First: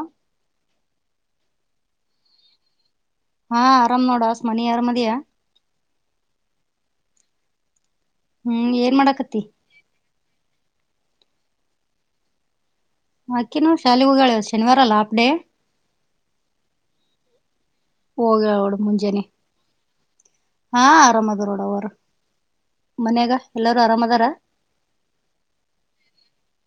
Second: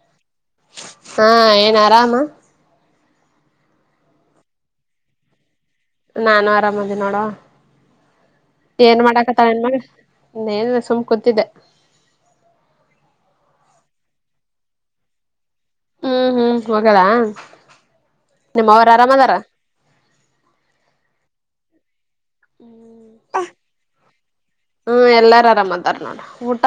ಹ ಹಾ ಏನ್ ಆರಾಮಾ ಹಾ ಆರಾಮ್ ನೋಡಸ್ ಮನಿ ಆರಾಮದಿಯಾ. ನಾನು ಆರಾಮದಿನಿ ನೋಡುವಾ ಹ್ಮ್ ಏನ್ ಮಾಡಾಕತಿ ಮಾಡಾಕತ್ತಾಳ ಹೇನ್ಮಾಗಳ. ಇನ್ನೇನು ಸುಮ್ಮ ಕೊತ್ತಿದ್ದೆ. ಅಕಿನು ಶಾಲಿಗೆ ಹೋಗ್ಯಾಳ ಶನಿವಾರ ಅಲ್ಲ ಹಾಫ ಡೇ. ಹು ಹು ಹೋಗ್ಯಾಳ. ಹೋಗ್ಯಾಳ ನೋಡ ಮುಂಜಾನೆ. ಹಾ ಆರಾಮ್ ಅದರ ನೋಡವ್ವಾ ಅವರು ಮನ್ಯಾಗ ಎಲ್ಲಾರೂ ಆರಾಮ್ ಅದಾರಾ. ಹು ಎಲ್ಲಾರ ಆರಾಮದಾರ ನೋಡ ಊಟ.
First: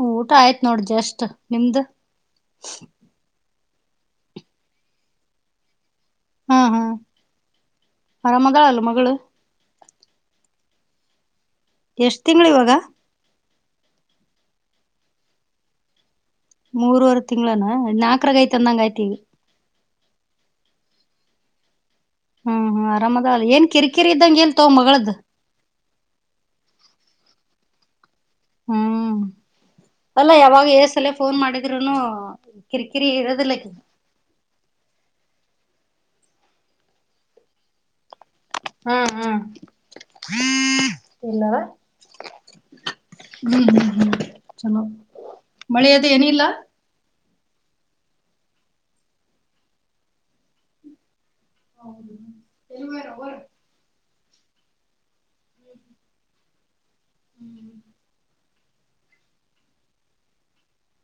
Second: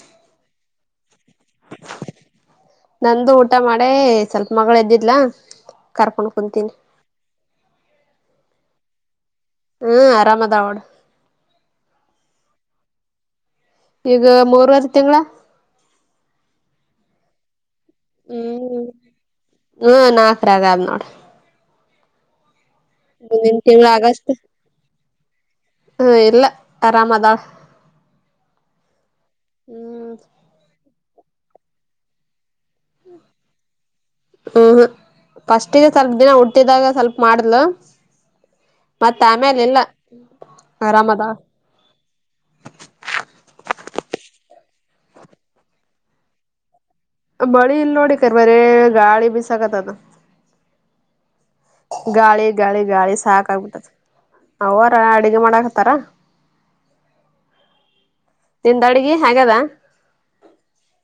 ಊಟ ಆಯ್ತ ನೋಡ ಜಸ್ಟ್ ನಿಮ್ದ. ನಂದು ಊಟ ಮಾಡೇ ಸ್ವಲ್ಪ ಮಗಳ ಎದ್ದಿದ್ಲ ಕರ್ಕೊಂಡ್ ಕುಂತೀನಿ. ಮರಾಮದಾಳ ಅಲ್ಲ ಮಗಳ. ಹು ಆರಾಮದಾಳವೋಡ್. ಎಷ್ಟು ತಿಂಗಳು ಇವಾಗಾ. ಈಗ ಮೂರ್ವರಿ ತಿಂಗಳ. ಮೂರವರೆ ತಿಂಗಳನ ನಾಕರಾಗ ಐತಂದಂಗ ಆಯ್ತಈಗ. ಹು ನಾಕರಾಗ ನೋಡ. ಹು ಹು ಆರಾಮದಾಳಲ್ಲ ಮುಂದಿನ ಏನ್ ತಿಂಗಳ ಕಿರಿಕಿರಿ ಇದ್ದಂಗ ಇಲ್ಲತೋ ಮಗಳದ. ಹು ಇಲ್ಲ ಆರಾಮದಾಳ. ಹು ಹ್ಮ್ ಅಲ್ಲ ಯಾವಾಗ ಏಸರೆ ಫೋನ್ ಮಾಡಿದ್ರುನು ಕಿರಿಕಿರಿ ಇರೋದಿಲ್ಲ ಅಕಿ. ಉ ಹು ಫಸ್ಟಿಗೆ ಸ್ವಲ್ಪ ದಿನ ಹುಟ್ಟಿದಾಗ ಸ್ವಲ್ಪ ಮಾಡ್ಲು. ಹು ಹು ಆರಾಮದಾಳ ಇಲ್ಲವಾ. ಹು ಹು ಹು ಚಲೋ ಮಳಿ ಅದು ಏನಿಲ್ಲಾ. ಮಳಿ ಇಲ್ಲ ನೋಡ ಈಕಡೆ ಬರೆ ಗಾಳಿ ಬಿಸಾಕತ್ದ. ಗಾಳಿ ಗಾಳಿ ಗಾಳಿ ಸಾಕಾಗಬಿಟ್ಟತಿ ಅವ್ವಾರ ಅಡಗೆ ಮಾಡಾಕತ್ತಾರ. ಹು ನಿಂದ ಅಡ್ಗೆ ಆಗೇದ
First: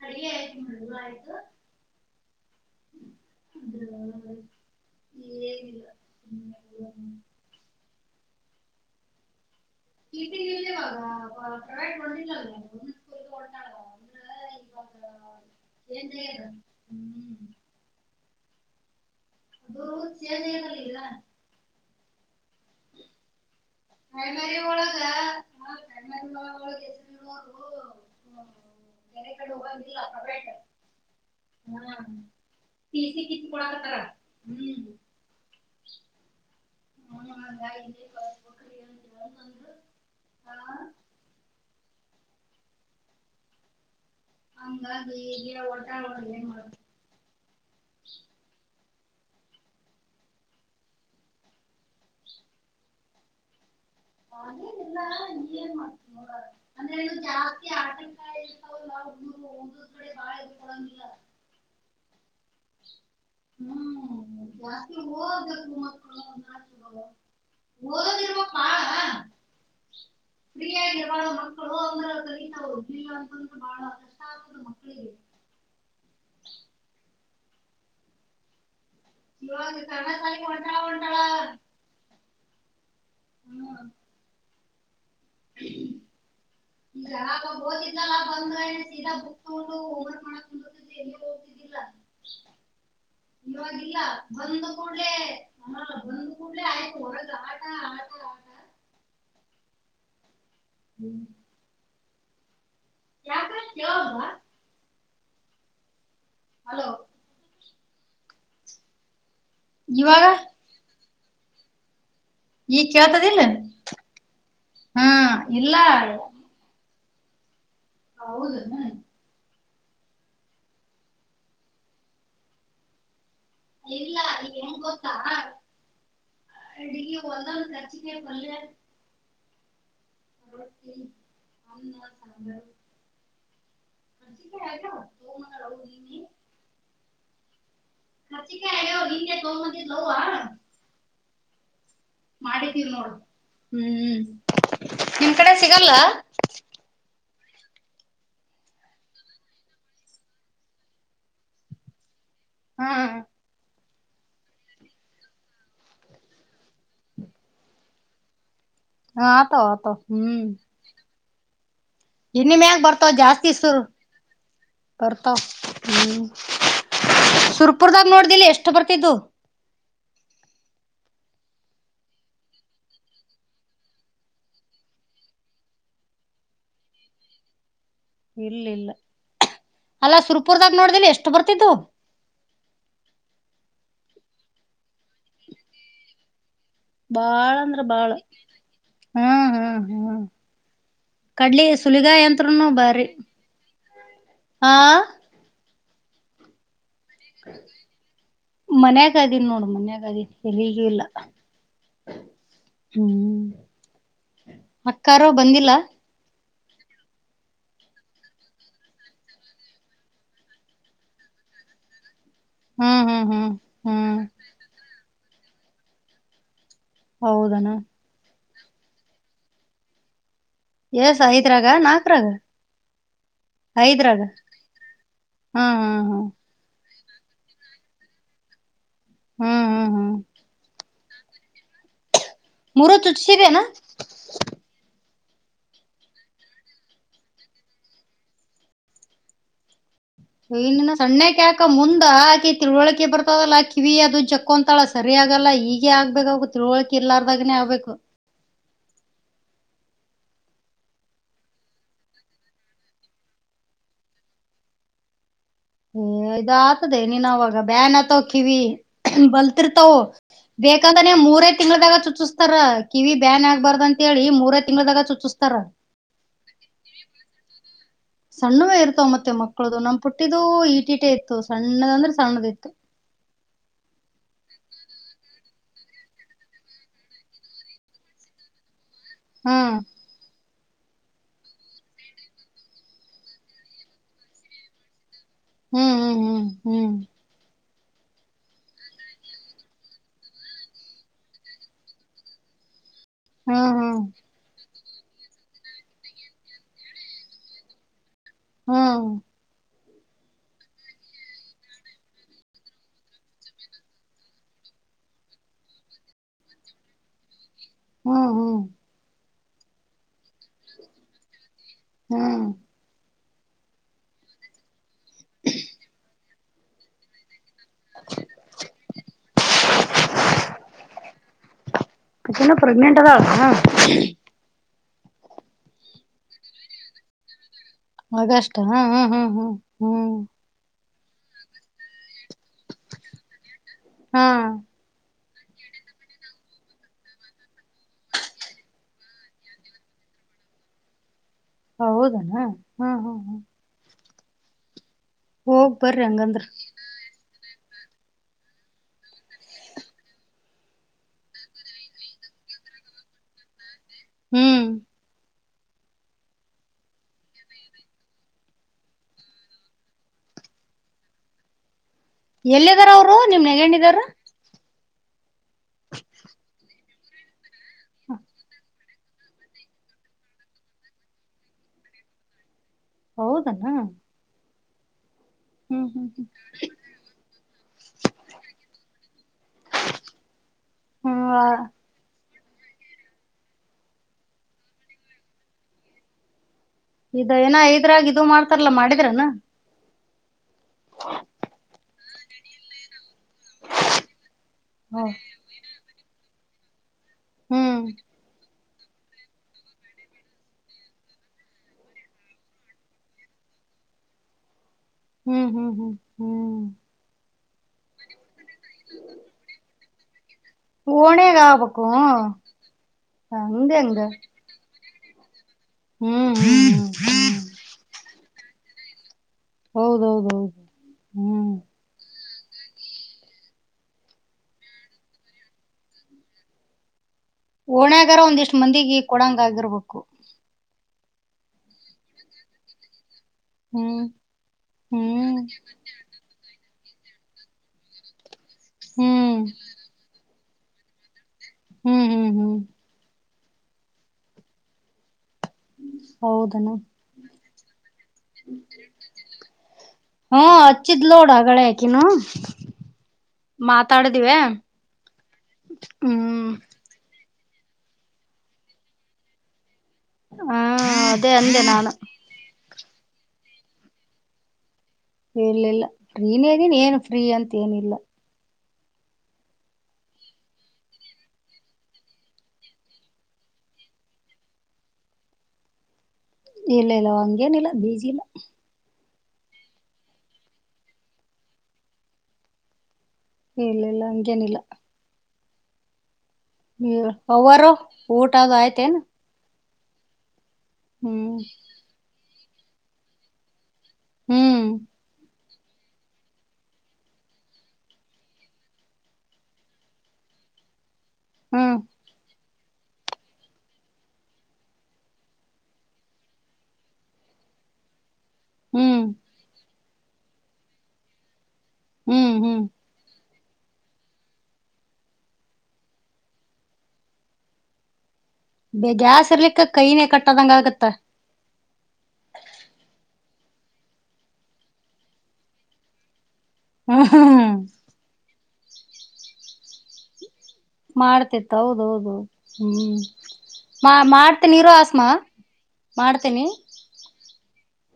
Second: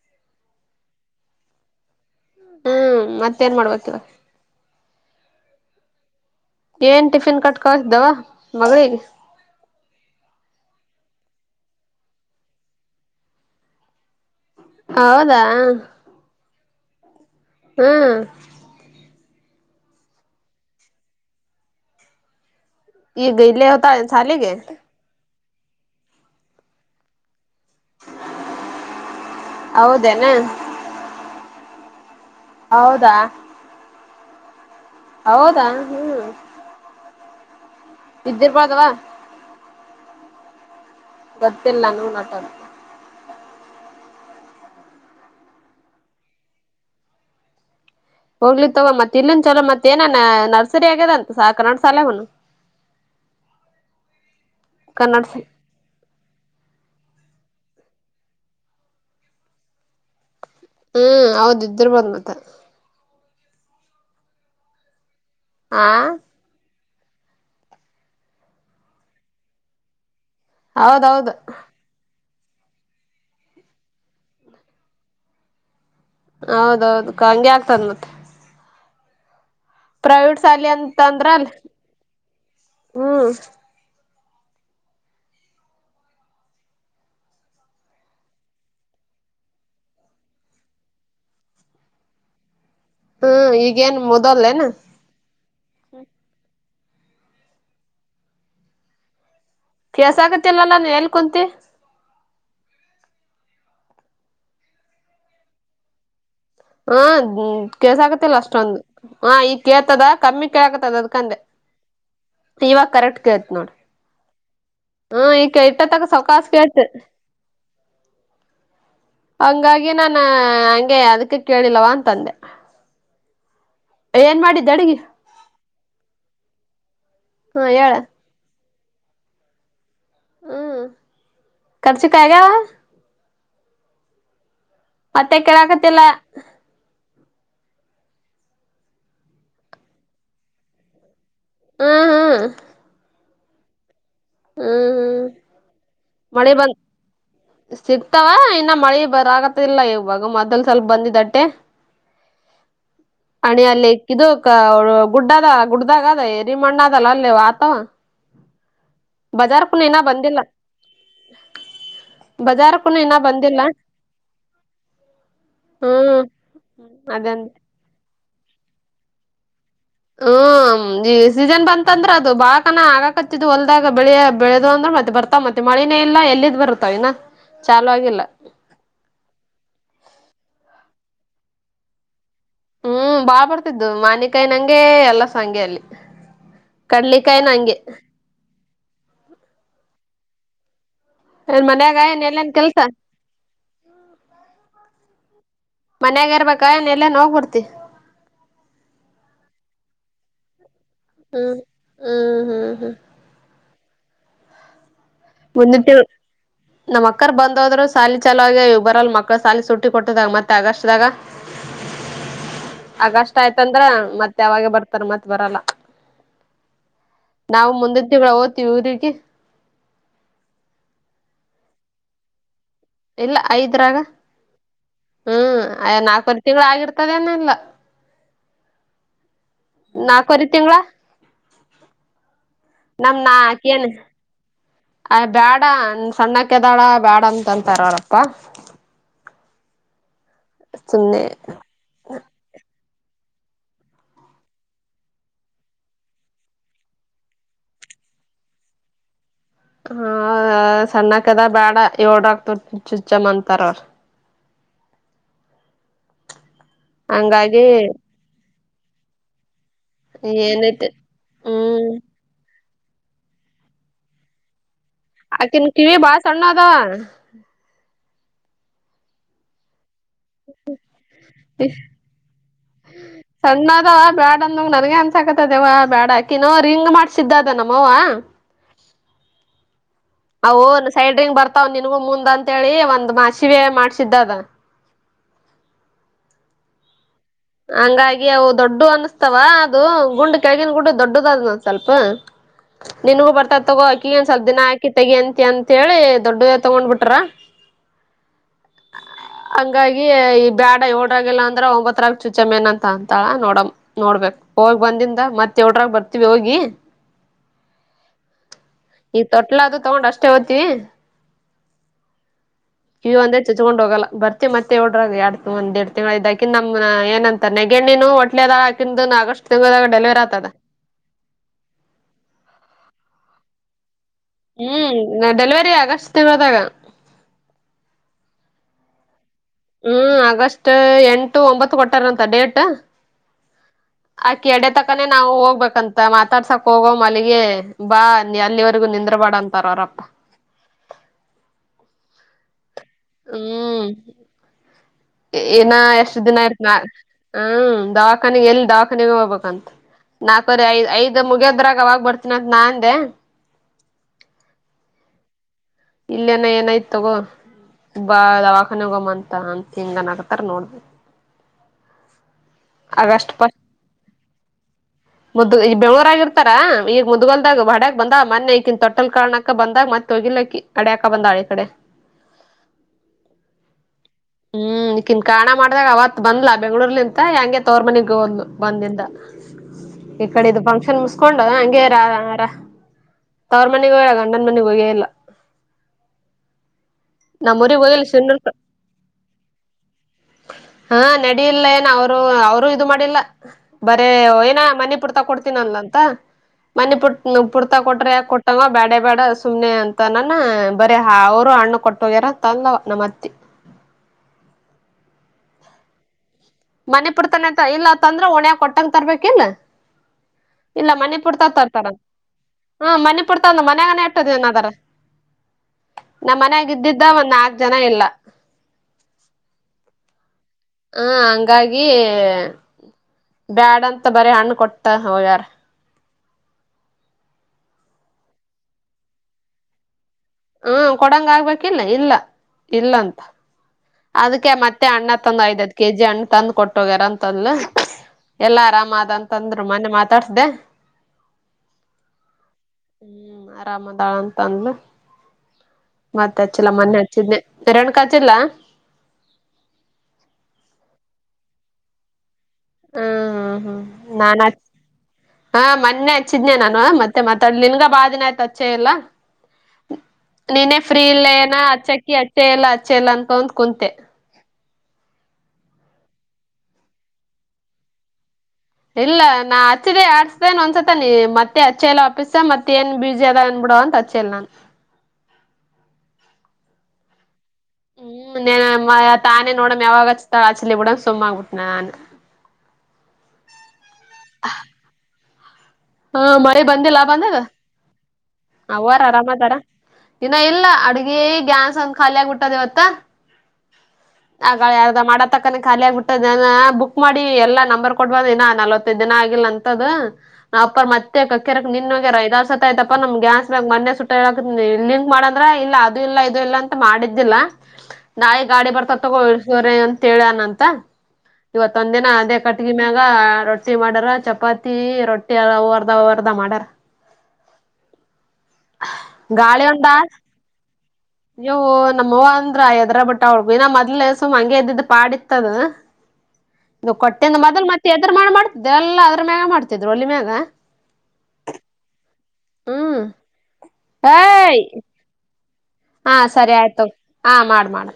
ಅಡಿಗಿ ಆಯ್ತು ನೋಡ ನೀವು ಆಯ್ತು. ಹು ಮತ್ತೇನ್ ಮಾಡ್ಬೇಕ ಇವ ಇನ್ನೇನಿಲ್ಲಾ ಏನಿಲ್ಲಾ. ಏನ್ ಟಿಫಿನ್ ಕಟ್ಟಿಕಳ್ದೋ ಮಗಳಿಗೆ. ಸಿಟಿಲಿ ಇಲ್ಲ ಇವಾಗ ಕರೆಂಟ್ ಹೊಡ್ದಿದ್ದಲ್ಲ ಹೊಂಟಾಳ ಹೌದಾ ಮತ್ತೇನ್ ಹು. ಹಾ ಅದು ಸೆರ್ ಏಳಲಿ ಗಿಡಾ. ಈಗ ಹೊತಾಳೆನ್ ಸಾಲಿಗೆ. [unintelligible] ಅಮ್ಮೋರು ಬೇರೆ ಕಡೆ ಹೋಗಂಗಿಲ್ಲ ಹೌದೇನ ಸಪರೇಟ್. ಹು ಟಿ ಹೌದಾ ಸಿ ಕಿತ್ ಕೊಡಾಕತ್ತಾರ ಹು. ಹೌದಾ ಹು ಹು ಹಂಗಾಗಿ ಮ್ ಇದ್ದಿರ್ಬೊದವಾ. ಏನಂಡ್ಲೊ ಆ. ಬರ್ತಿಲ್ಲಾ ನಂಗು ನಟ್ ಅದು. ಹಂಗಾಗಿ ಈಗಿರ ಹೊಂಟಾಳ ನೋಡ್ರಿ ಏನ್ ಮಾಡೋದ ಹೋಗ್ಲಿ ತಗೋ ಮತ್ ಇನ್ ಚಲೋ ಮತ್ತೆ ಏನನ್ನ ನರ್ಸರಿ ಆಗ್ಯದ ಅಂತ ಸಾ ಕನ್ನಡ ಸಾಲ್ಯಾಗುನು ಹಾಗ್ ಏನ್ ಇಲ್ಲಾ ಕನ್ನಡ ನಿನ್ ಮಾಡ್ ನೋಡ ಅಂದ್ರೆ ಇ ಜಾಸ್ತಿ ಆಟೆಕಾಯಿ ಇರ್ತಲ್ಲ ಒಂದೊಂದು ಕಡೆ ಬಾಳ ಹ್ಮ್ ಹೌದ ಇದರ ಬೋದ ಮತ್ತ ಹ್ಮ್ ಜಾಸ್ತಿ ಹೋದ ಆ ಓದಿರ್ಬೆಕ್ ಬಾಳ ಫ್ರೀ ಆಗಿ ಇರ್ಬಾರ್ದ ಹೌದೌದು ಮಕ್ಕಳ್ ಅ ಅಂದ್ರ ಕಾದಿಲ್ಲ ಅಂತಂದ್ರೆ ಬಹಳ ಕಷ್ಟ ಆಗದು ಮಕ್ಕಳಿಗೆ ಹೌದೌದು ಆವ್ಕ್ ಹಂಗೆ ಆಗ್ತದ ಮತ್ತೆ [inaudible] ಪ್ರೈವೇಟ್ ಸ್ಯಾಲರಿ ಅಂತ ಅಂದ್ರಲ್ ಹ್ಮ್ ಹ್ಮ ಈ ಹಓದಿದ್ದಲ್ಲ ಬಂದ ಸೀದಾ ಬುಕ್ ತೊಂಗೊಂಡು ಬುಕ್ ಹೋಮವರ್ಕ್ ಮಾಡಕ ಕುಂದಾರ್ತಿದ್ಲಾ [unintelligible] ಈಗ ಇಲ್ಲಾ ಹ್ಮ ಈಗೇನ್ ಓಧಲೇನು. ಕ ಬಂದ್ ಕೂಡ್ಲೇ ಆಯ್ತು ಹೊರಗ ಆಟ ಆಟ ಕೇಸ ಆಗತ್ತಲ್ಲಲ್ಲಾ ನಿ ಎಲ್ಲಿ ಕುಂತಿ ಯಾಕ್ರೀ ಕೆಳವಲ್ದಾ ಹ ಕೇಳಸ ಆಕತಿಲ್ಲ ಅಷ್ಟೊಂದು ಹ ಈ ಕೇಳತದ ಕಮ್ಮಿ ಕೇಳಕತ್ದ ಅದ್ಕಂದೆ ಈಗ ಇವಾಗ ಕರೆಕ್ಟ್ ಕೇಳ್ತದಿಲ್ಲ ಕೇಳತ್ ನೋಡ ಹ್ಮ ಹ್ಮ್ ಈ ಇಟ್ಟ ತಕ ಸವಕಾಸ ಕೇಳ್ತ ಹೌದನ ಹಂಗಾಗಿ ನಾನ ಹಂಗೆ ಅದಕ್ಕೆ ಕೇಳಿಲ್ಲವ ಅಂತಂದೆ ಇಲ್ಲ ಏನ್ ಈಗ ಮಾಡಿದ್ದ ಹೆಂಗ ಅಡ್ಗಿ ಗೊತ್ತಾ ಅಡುಗ ಹಾ ಒಂದೊಂದು ಹೇಳ ರಚಿಕೆ ಪಲ್ಲೆ ಹ್ಮ್ ರೊಟ್ಟಿ ಅನ್ನ ಕರ್ಚಿಕಾಯ ಆಗ್ಯಾವ ಸಾಂಬಾರ್ ಖರ್ಚಿಕಾಯ ಆಗ್ಯಾವ ಮತ್ತೆ ಕೆಳಾಕತಿಲ್ಲ. ಕರ್ಚಿಕಾಯಿ ಆಗ್ಯಾವ ನಿನ್ನೆ ತಗೊಂಡ ಬಂದಿದ್ಲು ಅವ್ವ ಹ್ಮ್ ಹ್ಮ್. ನೋಡ್ ಹ್ಮ್ ಹ್ಮ್ ಹ್ಮ್ ಮಳೆ ಬಂದ ಸಿಗ್ತಾವ ಇನ್ನ ಮಳೆ ಬರ ಆಗತ್ತ ಇಲ್ಲ ಇವಾಗ ಮೊದಲ್ ಸ್ವಲ್ಪ ಬಂದಿದ್ದಟ್ಟೆ ಹಾ. ಅಣಿ ಅಲ್ಲಿ ಕ ಗುಡ್ಡ ಅದ ಗುಡ್ದಾಗ ಅದ ಎರಿಮಣ್ಣ ಅದಲ್ಲ ಅಲ್ಲಿ ಆತವ ಹಾ ಆತವ ಬಜಾರ್ಕುನು ಆತಾವ ಇನ್ನ ಬಂದಿಲ್ಲ ಹ್ಮ್. ಇನ್ನಿ ಮ್ಯಾಗ ಬಜಾರ್ಕುನು ಬರ್ತಾವ ಇನ್ನ ಬಂದಿಲ್ಲ ಜಾಸ್ತಿಸರು ಬರ್ತವ ಹ್ಮ್ ಅದಂದ ಸುರ್ಪುರ್ದಾಗ ನೋಡ್ದಿಲ್ಲ ಎಷ್ಟು ಬರ್ತಿದ್ದು. ಹ. ಹ್ಮ ಈ ಸೀಸನ್ ಬಂತ ಅಂದ್ರೆ ಅದು ಬಾಳ ಕನ ಆಗ ಕಚ್ಚಿದ ಹೊಲ್ದಾಗ ಬೆಳೆಯ ಬೆಳೆದು ಅಂದ್ರ ಮತ್ತ್ ಬರ್ ತಾವ ಮತ್ತೆ ಮಳಿನೇ ಇಲ್ಲ ಎಲ್ಲಿದ್ ಬರುತ್ತಾವ ಇನ್ನ ಚಾಲ ಆಗಲ್ಲ ಇಲ್ಲ ಇಲ್ಲ ಅಲ್ಲ ಸುರ್ಪುರ್ದಾಗ ನೋಡ್ದಿಲ್ಲ ಎಷ್ಟು ಬರ್ತತ್ತು ಹ್ಮ್ ಬಾಳ್ ಬರ್ತಿದ್ದು ಮಾನಿಕಾಯಿ ನಂಗೆ ಎಲ್ಲ ಹಂಗೆ ಅಲ್ಲಿ ಕಡ್ಲಕಾಯಿನು ಹಂಗೆ ಅಲ್ಲಿ ಹ್ಮ ಹಾ ಹಾ. ಕಡ್ಲಿ ಏನ್ ಮನ್ಯಾಗ ಸುಲಿಗ ಏನ್ ಎಲ್ಲೇನ್ ಯಂತ್ರನು ಕೆಲ್ಸ ಬಾರಿ ಆ. ಮನ್ಯಾಗ ಇರ್ಬೇಕಾ ಎನ್ ಎಲ್ಲನ ಹೋಗ್ಬರ್ತಿ. ಮನ್ಯಾಗ ಆದೀ ನೋಡು ಮನ್ಯಾಗ ಆದೀ ಎಲ್ಲಿಗೂ ಇಲ್ಲ. ಹ್ಮ್ ಹ್ಮ್ ಹ್ಮ್ ಹ್ಮ್ ಹ್ಮ ಅಕ್ಕರು ಬಂದ್. ಬಂದಿತ್ತು. ನಮ್ಮ್ ಅಕ್ಕರ್ ಬಂದೋದ್ರು ಸಾಲಿ ಚಲೋ ಆಗಿ ಬರಲ್ ಮಕ್ಳು ಸಾಲಿ ಸುಂಟಿ ಕೊಟಿದಾಗ್ ಮತ್ತೆ ಆಗಸ್ಟ್ ದಾಗ. [inaudible] ಆಗಷ್ಟ ಹ್ಮ್ ಆಯ್ತಂದ್ರ ಹ್ಮ್ ಮತ್ ಯಾವಾಗೆ ಬರ್ತಾರ್ ಮತ್ ಬರಲ್ಲ. ಹೌದನ ನಾವ್ ಮುಂದಿನ್ ತಿಂಗ್ಳ ಒತಿವ್ ಊರಿಗೆ. ಏಸ ಐದ್ರಾಗ ನಾಕ್ರಾಗ. ಇಲ್ಲ ಐದ್ರಾಗ ಹ್ಮ್ ಹ್ಮ ಯ ಹ್ಮ್ ಹ್ಮ್ ನಾಲ್ಕವರ್ ತಿಂಗ್ಳು ಆಗಿರ್ತದೆನು ಇಲ್ಲ. ಹ್ಮ್ ಹ್ಮ್ ಹ್ಮ್ ನಾಕು ವರಿ ತಿಂಗ್ಳ. ಮೂರು ನನ್ನ ಚುಟ್ಸಿರೇನ ಕೆಣಿ. ಅದ್ ಬ್ಯಾಡ ಸಣ್ಣಕೆದಾಳಾ ಬ್ಯಾಡ ಅಂತಂತಾರ್ ಅವ್ರ್ ಅಪ್ಪ. ನೀ ನಿನು ಸುಮ್ನೆ ಸಣ್ಣಕ್. ಕ ಮುಂದ ಅಕಿಗ್ ತಿಳುವಳಿಕೆ ಬರ್ತದಲ್ಲ ಕಿವಿ ಅದು ಚಕ್ಕೊಂತಳ ಸರಿ ಅಗಲ್ಲ ಹೀಗೆ ಆಗ್ಬೇಕಾಗುತ್ತೆ. ತಿಳುವಳಿಕಿಲಾರ್ದಗನೇ ಒಬೇಕು. ಹ ಸಣ್ಣಕದಳ್ ಬೇಡ ಯೋಳ್ದಗ್ ಚುಚ್ಚನ ಅಂತದರ್ ಅವ್ರು. ಏ ಇದ್ ಆತದೆೇ ನೀನ್ ಅವಾಗ ಹಂಗಾಗಿ ಬ್ಯಾನತವ್ ಕಿವಿ ಬಲ್. ತಿರ್ತಾವ ಏನೈತಿ ಬೇಕಾಂತನೆ ಮೂರೇ ಹ್ಮ್ ತಿಂಗ್ಳುದಾಗ ಚುಚುಸ್ತರ. ಕಿವಿ ಬ್ಯಾನ್ ಆಗ್ಬಾರ್ದಂತೇಳಿ ಮೂರ ತಿಂಗ್ಳುದಾಗ ಚ್ಚು. ಆಕಿನ್ ಕಿವಿ ಬಾಳ ಸಣ್ಣ ಅದವ. ಸಣ್ಣವೇ ಇರ್ತವ್ ಮತ್ತೆ ಮಕ್ಳುದು ನಮ್ ಪುಟ್ಟಿದು ಇಟಿಟೇ ಇತ್ತು ಸಣ್ಣುದಂದ್ರೆ ಸಣ್ಣುದಿತ್ತು. [inaudible] ಸಣ್ಣದ ಬ್ಯಾಡ ಅಂದಂಗ್ ನನ್ಗೆ ಅನ್ಸಾಕತ್ತದವ ಬ್ಯಾಡ ಅಕಿನೋ ರಿಂಗ್ ಮಾಡ್ಸಿದ್ದದ ನಮ್ಮವ. ಹ್ಮ್. ಅವು ಸೈಡ್ರಿಂಗ್ ಬರ್ತಾವ್ ನಿನ್ಗೂ ಮುಂದ್ ಅಂತೇಳಿ ಒಂದ್ ಮಸಿವೆ ಮಾಡ್ಸಿದ್ದದ. ಹ್ಮ್ ಹ್ಮ್ ಹ್ಮ್ ಹ್ಮ್. ಹಂಗಾಗಿ ಅವು ದೊಡ್ದುವ್ ಅನುಸ್ತಾವ ಅದು ಗುಂಡ್ ಕೆಳಗಿನ್ ಗುಂಡ್ ದೊಡ್ದುದಾದು ಸ್ವಲ್ಪ್. [inaudible] ನಿನಗೂ ಬರ್ತವ್ ಹ್ಮ್ ತಗೋ ಹ್ಮ್ ಅಕಿಗೂ ಒನ್ ಸ್ವಲ್ಪ ದಿನ ಆಕಿ ತೆಗಿ ಅಂತಿ ಅಂತ್ ಹೇಳಿ ದೊಡ್ದುವೆ ತಗೊಂಡ್ಬಿಟ್ರ. ಹ್ಮ. ಅಂಗಾಗಿ ಈ ಬ್ಯಾಡ ಏಲ್ಡ್ರಗಿಲ್ಲ ಅಂದ್ರ ಒಂಬತ್ರಾಗ್. ಚುಚಮೇನ್ ಅಂತ ಅಂತಾ ನೋಡಮ್ ನೋಡ್ಬೇಕ್ ಹೋಗ್ ಬಂದಿಂದ ಮತ್ ಯೋಳ್ರಗ್ ಬರ್ತಿವಿ ಹೋಗಿ. ಹ್ಮ ಹ್ಮ. ಇಗ್ ತೊಟ್ಲದು ತಗೊಂಡ್ ಅಷ್ಟೇ ಒತೀವಿ. ಹ್ಮ್. ಕ್ಯೂ ಒಂದೆ ಚಚ್ಕೊಂಡ್ ಹೋಗಲ್ಲ ಬರ್ತಿವ್ ಮತ್ತೆ ಯೋಳ್ರಗ ಎರಡ್ ತಗೊಂದ್ ಒಂದ್ ಎರಡ್ ತಿಂಗ್ಳ ಇದಾಗ್ ನಮ್ನ ಎನ್. ತನೆಗೆ ನೀನು ಒಟ್ನಗ ಹಾಕಿಂದು ಆಗಸ್ಟ್ ತಿಂಗ್ಳ ದಾಗ ಡೆಲಿವರಿ ಆತದ. ಅಕಿನೂ ಪ್ರೆಗ್ನೆಂಟ್ ಅದಳೇನು. ಹ್ಮ್ ಡೆಲಿವರಿ ಆಗಷ್ಟ ತಿಂಗ್ಳ ದಾಗ. ಆಗಸ್ಟ ಹ್ಮ್ ಹ್ಮ್ ಹ್ಮ್. ಹ್ಮ್ ಆಗಸ್ಟ್ ಎಂಟು ಒಂಬತ್ತು ಕೊಟ್ಟಾರಂತ ಡೇಟ. ಹಾ ಅಕಿ ಎಲ್ಡೆ ತಕ್. ಅಕ್ಕಾನೇ ನಾವು ಹೋಗ್ಬೇಕಂತ ಮಾತಾಡ್ಸಕ್ ಹೋಗೋ ಮಲ್ಲಿಗೆ ಬಾ ಅಲ್ಲಿವರೆಗೂ ನಿಂದ್ರ ಬಾ ಅಂತಾರ ಅವರಪ್ಪ ಹೌದಾ ಹಾ ಹಾ ಹಾ ಹ್ಮ್ ಏನ ಹೋಗ್ ಬರ್ರಿ ಎಷ್ಟ್ ದಿನ ಹಂಗಂದ್ರ ಇತ್ನಾ ಹ್ಮ್ ದಾವಾಖಾನೆ ಎಲ್ಲಿ ದಾವಾಖಾನೆಗೆ ಹೋಗ್ಬೇಕಂತ. ನಾಲ್ಕವರೆ ಐ ಐದು ಮುಗದ್ರಾಗ ಅವಾಗ್ ಬರ್ತೀನಂತ ನಾ ಅಂದೆ ಹ್ಮ್ ಇಲ್ಲೇನ ಏನಾಯ್ತ್ ತಗೋ ಬಾ ದವಾಖಾನೆಗಮ್ಮ ಅಂತ ಅಂತ ಹಿಂಗನ್ಕತಾರ ನೋಡ್ಬೇಕು. ಎಲ್ಲಿದರ ಆಗಸ್ಟ್ ಫಸ್ಟ್ ಗಂಡಿದಾರರು [unintelligible] ಮುದ್ ಈಗ ಬೆಂಗಳೂರ ಆಗಿರ್ತಾರ ಈಗ ಮುದ್ಗಲ್ದಾಗ ಹೊಡಾಗ ಬಂದ ಮೊನ್ನೆ ಈಕಿ ತೊಟ್ಟಲ್ ಕಾರ್ಣ ಬಂದಾಗ ಮತ್ತೆ ಹೋಗಿಲಾಕಿ ಅಡ್ಯಾಕ ಬಂದಾಳ ಈ ಕಡೆ ಹೌದಾ ಹ್ಮ್ ಇಕಾನ್ ಕಾಣ ಮಾಡ್ದಾಗ ಹ್ಮ್ ಅವತ್ ಬಂದ್ಲಾ ಬೆಂಗಳೂರ್ಲಿಂತ ಹೆಂಗೆ ತೋರ್ ಮನಿಗ್ ಹೋದ್ಲು ಬಂದಿಂದ. ಈ ಕಡೆದು ಫಂಕ್ಷನ್ ಮುಸ್ಕೊಂಡು ಹ್ಮ್ ಹಂಗೆ [unintelligible] ತವರು ಮನಗ್ ಹೋಗಿ ಗಂಡನ್ ಮನೆಗ್ ಹೋಗೆ ಇಲ್ಲ. ಇದ ಏನ್ ನಮ್ಮೂರಿಗ್ ಇದ್ರಾಗ ಇದು ಹೋಗಿಲ್ಲ ಮಾಡ್ತಾರಲ್ಲಾ ಮಾಡಿದ್ರಾನೋ ಹಾ ನಡಿಲ್ಲ ಏನೊ ಅವರು ಅವರು ಇದು ಮಾಡಿಲ್ಲ ಬರೇ ಏನೋ ಹ್ಮ್ ಡ್ತಾ ಕೊಡ್ತೀನಲ್ಲ ಅಂತ ಮನಿ ಹ್ಮ್ ಪುಡ್ತಾ ಕೊರ್ ಕೊ [unintelligible] ತಗೋ ಬ್ಯಾಡ ಬೇಡ ಸುಮ್ನೆ ಅಂತನಾನ ಬರೇ ಅವರು ಹಣ್ಣು ಕೊಟ್ಟೋಗ್ಯಾರ ತಂದವ ನಮ್ಮ ಅತ್ತಿ ಹ್ಮ್ ಹ್ಮ್ ಹ್ಮ್ ಹ್ಮ್ ಮನೆಪುರ್ ತಾನೆ ಅಂತ ಇಲ್ಲ ತಂದ್ರೆ ಒಣಾಗ ಕೊಟ್ಟಂಗ ತರ್ಬೇಕಿನ್. ಇಲ್ಲ ಮನೆ ಓಣ್ಯಾಗ ಪುಡ್ತಾ ಆಗ್ಬೇಕು ತರ್ತಾರಂತ ಹಂಗ ಹಾ ಮನೆ ಪಡ್ತಂದ ಹಂಗ ಮನ್ಯಾಗನೆ ಇಟ್ಟದನ್ದಾರ. ಹ್ಮ್ ನಮ್ಮ್ ಮನ್ಯಾಗ ಹ್ಮ್ ಇದ್ದಿದ್ದ ಒಂದ್ ನಾಕ್ ಜನ ಇಲ್ಲ. ಹೌದೌದೌದು ಹ ಹ್ಮ್ ಹಂಗಾಗಿ ಬ್ಯಾಡ ಅಂತ ಬರೀ ಹಣ್ಣು ಕೊಟ್ಟ ಹೋಗ್ಯಾರ. ಓಣ್ಯಾಗಾರ ಒಂದಿಷ್ಟ್ ಮಂದಿಗೆ ಕೊಡಂಗ ಆಗಿರ್ಬೇಕು. ಹ್ಮ ಕೊಡಂಗ ಆಗ್ಬೇಕಿಲ್ಲ ಇಲ್ಲ ಇಲ್ಲ ಅಂತ. ಹ್ಮ್ ಅದಕೆ ಮತ್ತೆ ಅಣ್ಣ ಹ್ಮ್ ತಂದ್ ಐದ್ದೇದು ಕೆಜಿ ಹಣ್ಣು ತಂದು ಕೊಟ್ಟೋಗ್ಯಾರ ಅಂತ ಅಂದ್ಲೂ ಎಲ್ಲಾ ಆರಾಮ ಅದ ಹ್ಮ್ ಅಂತಂದ್ರು ಮೊನೆ ಮಾತಾಡ್ಸ್ದೇ ಹ್ಮ್ ಹ್ಮ್ ಹ್ಮ್ ಹ್ಮ್ ಆರಾಮದಾಳ್ ಅಂತ ಅಂದ್ಲೂ ಮತ್ತ್ ಹೌದನ ಹಚ್ಚಿಲ್ಲ ಮೊನ್ನೆ ಹಚ್ಚಿದ್ನೀ ರೇಣುಕಾ ಹಚ್ಚಿದ್ಲಾ ರೇಣುಕಾ ಹಚ್ಚಿದ್ಲಾ ಹ್ಮ್ ಹಚ್ಚಿದ್ ನೋಡ್ ಆಗಲೇ ಆಕಿನೂ ಹ್ಮ್ ಹ್ಮ್ ಹ್ಮ್ ನಾನ್ ಹ ಮೊನ್ನೆ ಹ್ಮ್ ಹಚ್ಚಿದನೆ ನಾನು ಮತ್ತ್ ಮತ್ತೆ ಮತ್ತ ಅ ನಿನ್ಗ ಬಾದಿನ ಆಯತ್ ಹಚ್ಚೆ ಇಲ್ಲ ಹ ನೀನೇ ಫ್ರೀ ಇಲ್ಲ ಅದೇ ಏನೋ ಅಂದೆ ನಾನು ಅಚ್ಚಕ್ಕಿ ಅಚ್ಚೆ ಇಲ್ಲ ಅಚ್ಚೆ ಇಲ್ಲ ಅನ್ಕಂದ್ ಕುಂತೆ. ಇಲ್ಲ ಇಲ್ಲ ಫ್ರೀ ನೇ ಇದ್ದೀನಿ ಏನ್ ಫ್ರೀ ಅಂತ ಏನಿಲ್ಲ. ಇಲ್ಲ ನಾ ಹಚ್ಚದೆೇ ಆಡ್ಸ್ದೇನ್ ಒಂದ್ಸತ್ತ ನೀ ಮತ್ತೆ ಅಚ್ಚ ಎಲ್ಲಾ ಅಪೀಸ್ಸ ಮತ್ತೇ ಏನ್ ಬೀಜಿ ಅದ ಅನ್ ಬಿಡೋ ಅಂತ್ ಚೆಲ್ಲ್ ನಾನ್ ಇಲ್ಲ ಇಲ್ಲ ಹಂಗೇನಿಲ್ಲ. ಬೀಜಿ ಇಲ್ಲ ಹ್ಮ್ ನ ತಾನೇ ನೋಡ ಯಾವಾಗ ಆಚಲಿ ಬೂಡು ಸುಮ್ಮ ಆಗ್ಬಿಟ್ಟ ನಾನು ಇಲ್ಲ ಇಲ್ಲ ಹಂಗೇನಿಲ್ಲ. ಹಾ ಮ ಹ ಅವ್ವರು ಊಟದ ಅವ್ವರ ಆರಾಮ ಅದಾರ ಇನ್ನ ಇಲ್ಲ ಅಡ್ಗೆ ಹ್ಮ್ ಗ್ಯಾಸ್ ಒಂದ ಖಾಲಿ ಆಗಬಿಟ್ಟದ ಇವತ್ ತ್ತ್ ಹ್ಮ್ ಆಗಳೇ ಅರ್ಧ ಮಾಡ ತಕ್ಕನ ಖಾಲಿ ಆಗ್ಬಿಟ್ಟದ ಬುಕ್ ಮಾಡಿ ಎಲ್ಲಾ ನಂಬರ್ ಕೊಡ್ಬಂದ ಇನ್ನ ನಲವತ್ತೈದು ದಿನ ಆಗಿಲ್ಲ ಅಂತದ. ನಾ ಅಪ್ಪರ ಮತ್ತೆ ಕಕೆರಕ್ ಹ್ಮ್ ನಿನ್ ಹೋಗ್ಯಾರ ಐದ್ ಸತ ಆಯ್ತಪ್ಪ ನಮಗೆ ಗ್ಯಾಸ್ ಬ್ಯಾಂಕ್ ಮೊನ್ನೇ ಸುಟ್ಟಕ ಲಿಂಕ್ ಮಾಡಂದ್ರ ಇಲ್ಲ ಅದು ಇಲ್ಲ ಇದು ಇಲ್ಲ ಅಂತ ಮಾಡಿದ್ದಿಲ್ಲ ನಾಳೆ ಗಾಡಿ ಬರ್ತ ಹ್ಮ್ ತಗೊಳ್ಸ್ರೆ ಅಂತ ಹೇಳನಂತ ಇವತ್ತ ಒಂದಿನ ಹ್ಮ್ ಅದೇ ಹ್ಮ್ ಕಟ್ಟ ಮ್ಯಾಗ ರೊಟ್ಟಿ ಮಾಡ್ಯಾರ ಚಪಾತಿ ರೊಟ್ಟಿ ಅವ್ ಅರ್ಧ ಅವ್ ಅರ್ಧ ಮಾಡ್ಯಾರ. ಬ ಗ್ಯಾಸ್ ಇರ್ಲಿಕ್ಕ ಕೈನೇ ಕಟ್ಟದಂಗ ಆಗತ್ತ ಯವ್ವೋ ನಮ್ಮ್ವ ಅಂದ್ರ ಎದ್ರಾ ಬಿಟ್ಟ ಒಳಗು ಇನ್ನ ಮೊದ್ಲ ಸುಮ್ಮ ಹಂಗೆ ಇದದ್ದಿದ್ದ್ ಪಾಡಿತ್ತದ ಹ್ಮ ಇದು ಕೊಟ್ಟಿಂದ ಮೊದಲ್ ಮತ್ತೆ ಎದ್ರ ಮಾಡ ಮಾಡ್ತಿದ್ದೆ ಎಲ್ಲಾ ಅದ್ರ ಮ್ಯಾಗ ಮಾಡ್ತಿದ್ರು ಒಲಿ ಮ್ಯಾಗ. ಮಾಡ್ತಿತ್ತ ಹೌದ ಹೌದು ಹ್ಮ್ ಏಯ್ ಮಾಡ್ತನೀರು ಆಸ್ಮಾ. ಹಾ ಮಾಡ್ತೇನಿ ಸರಿ ಆಯ್ತು ತೊಗೊ ಹಾ ಮಾಡ್ ಮಾಡ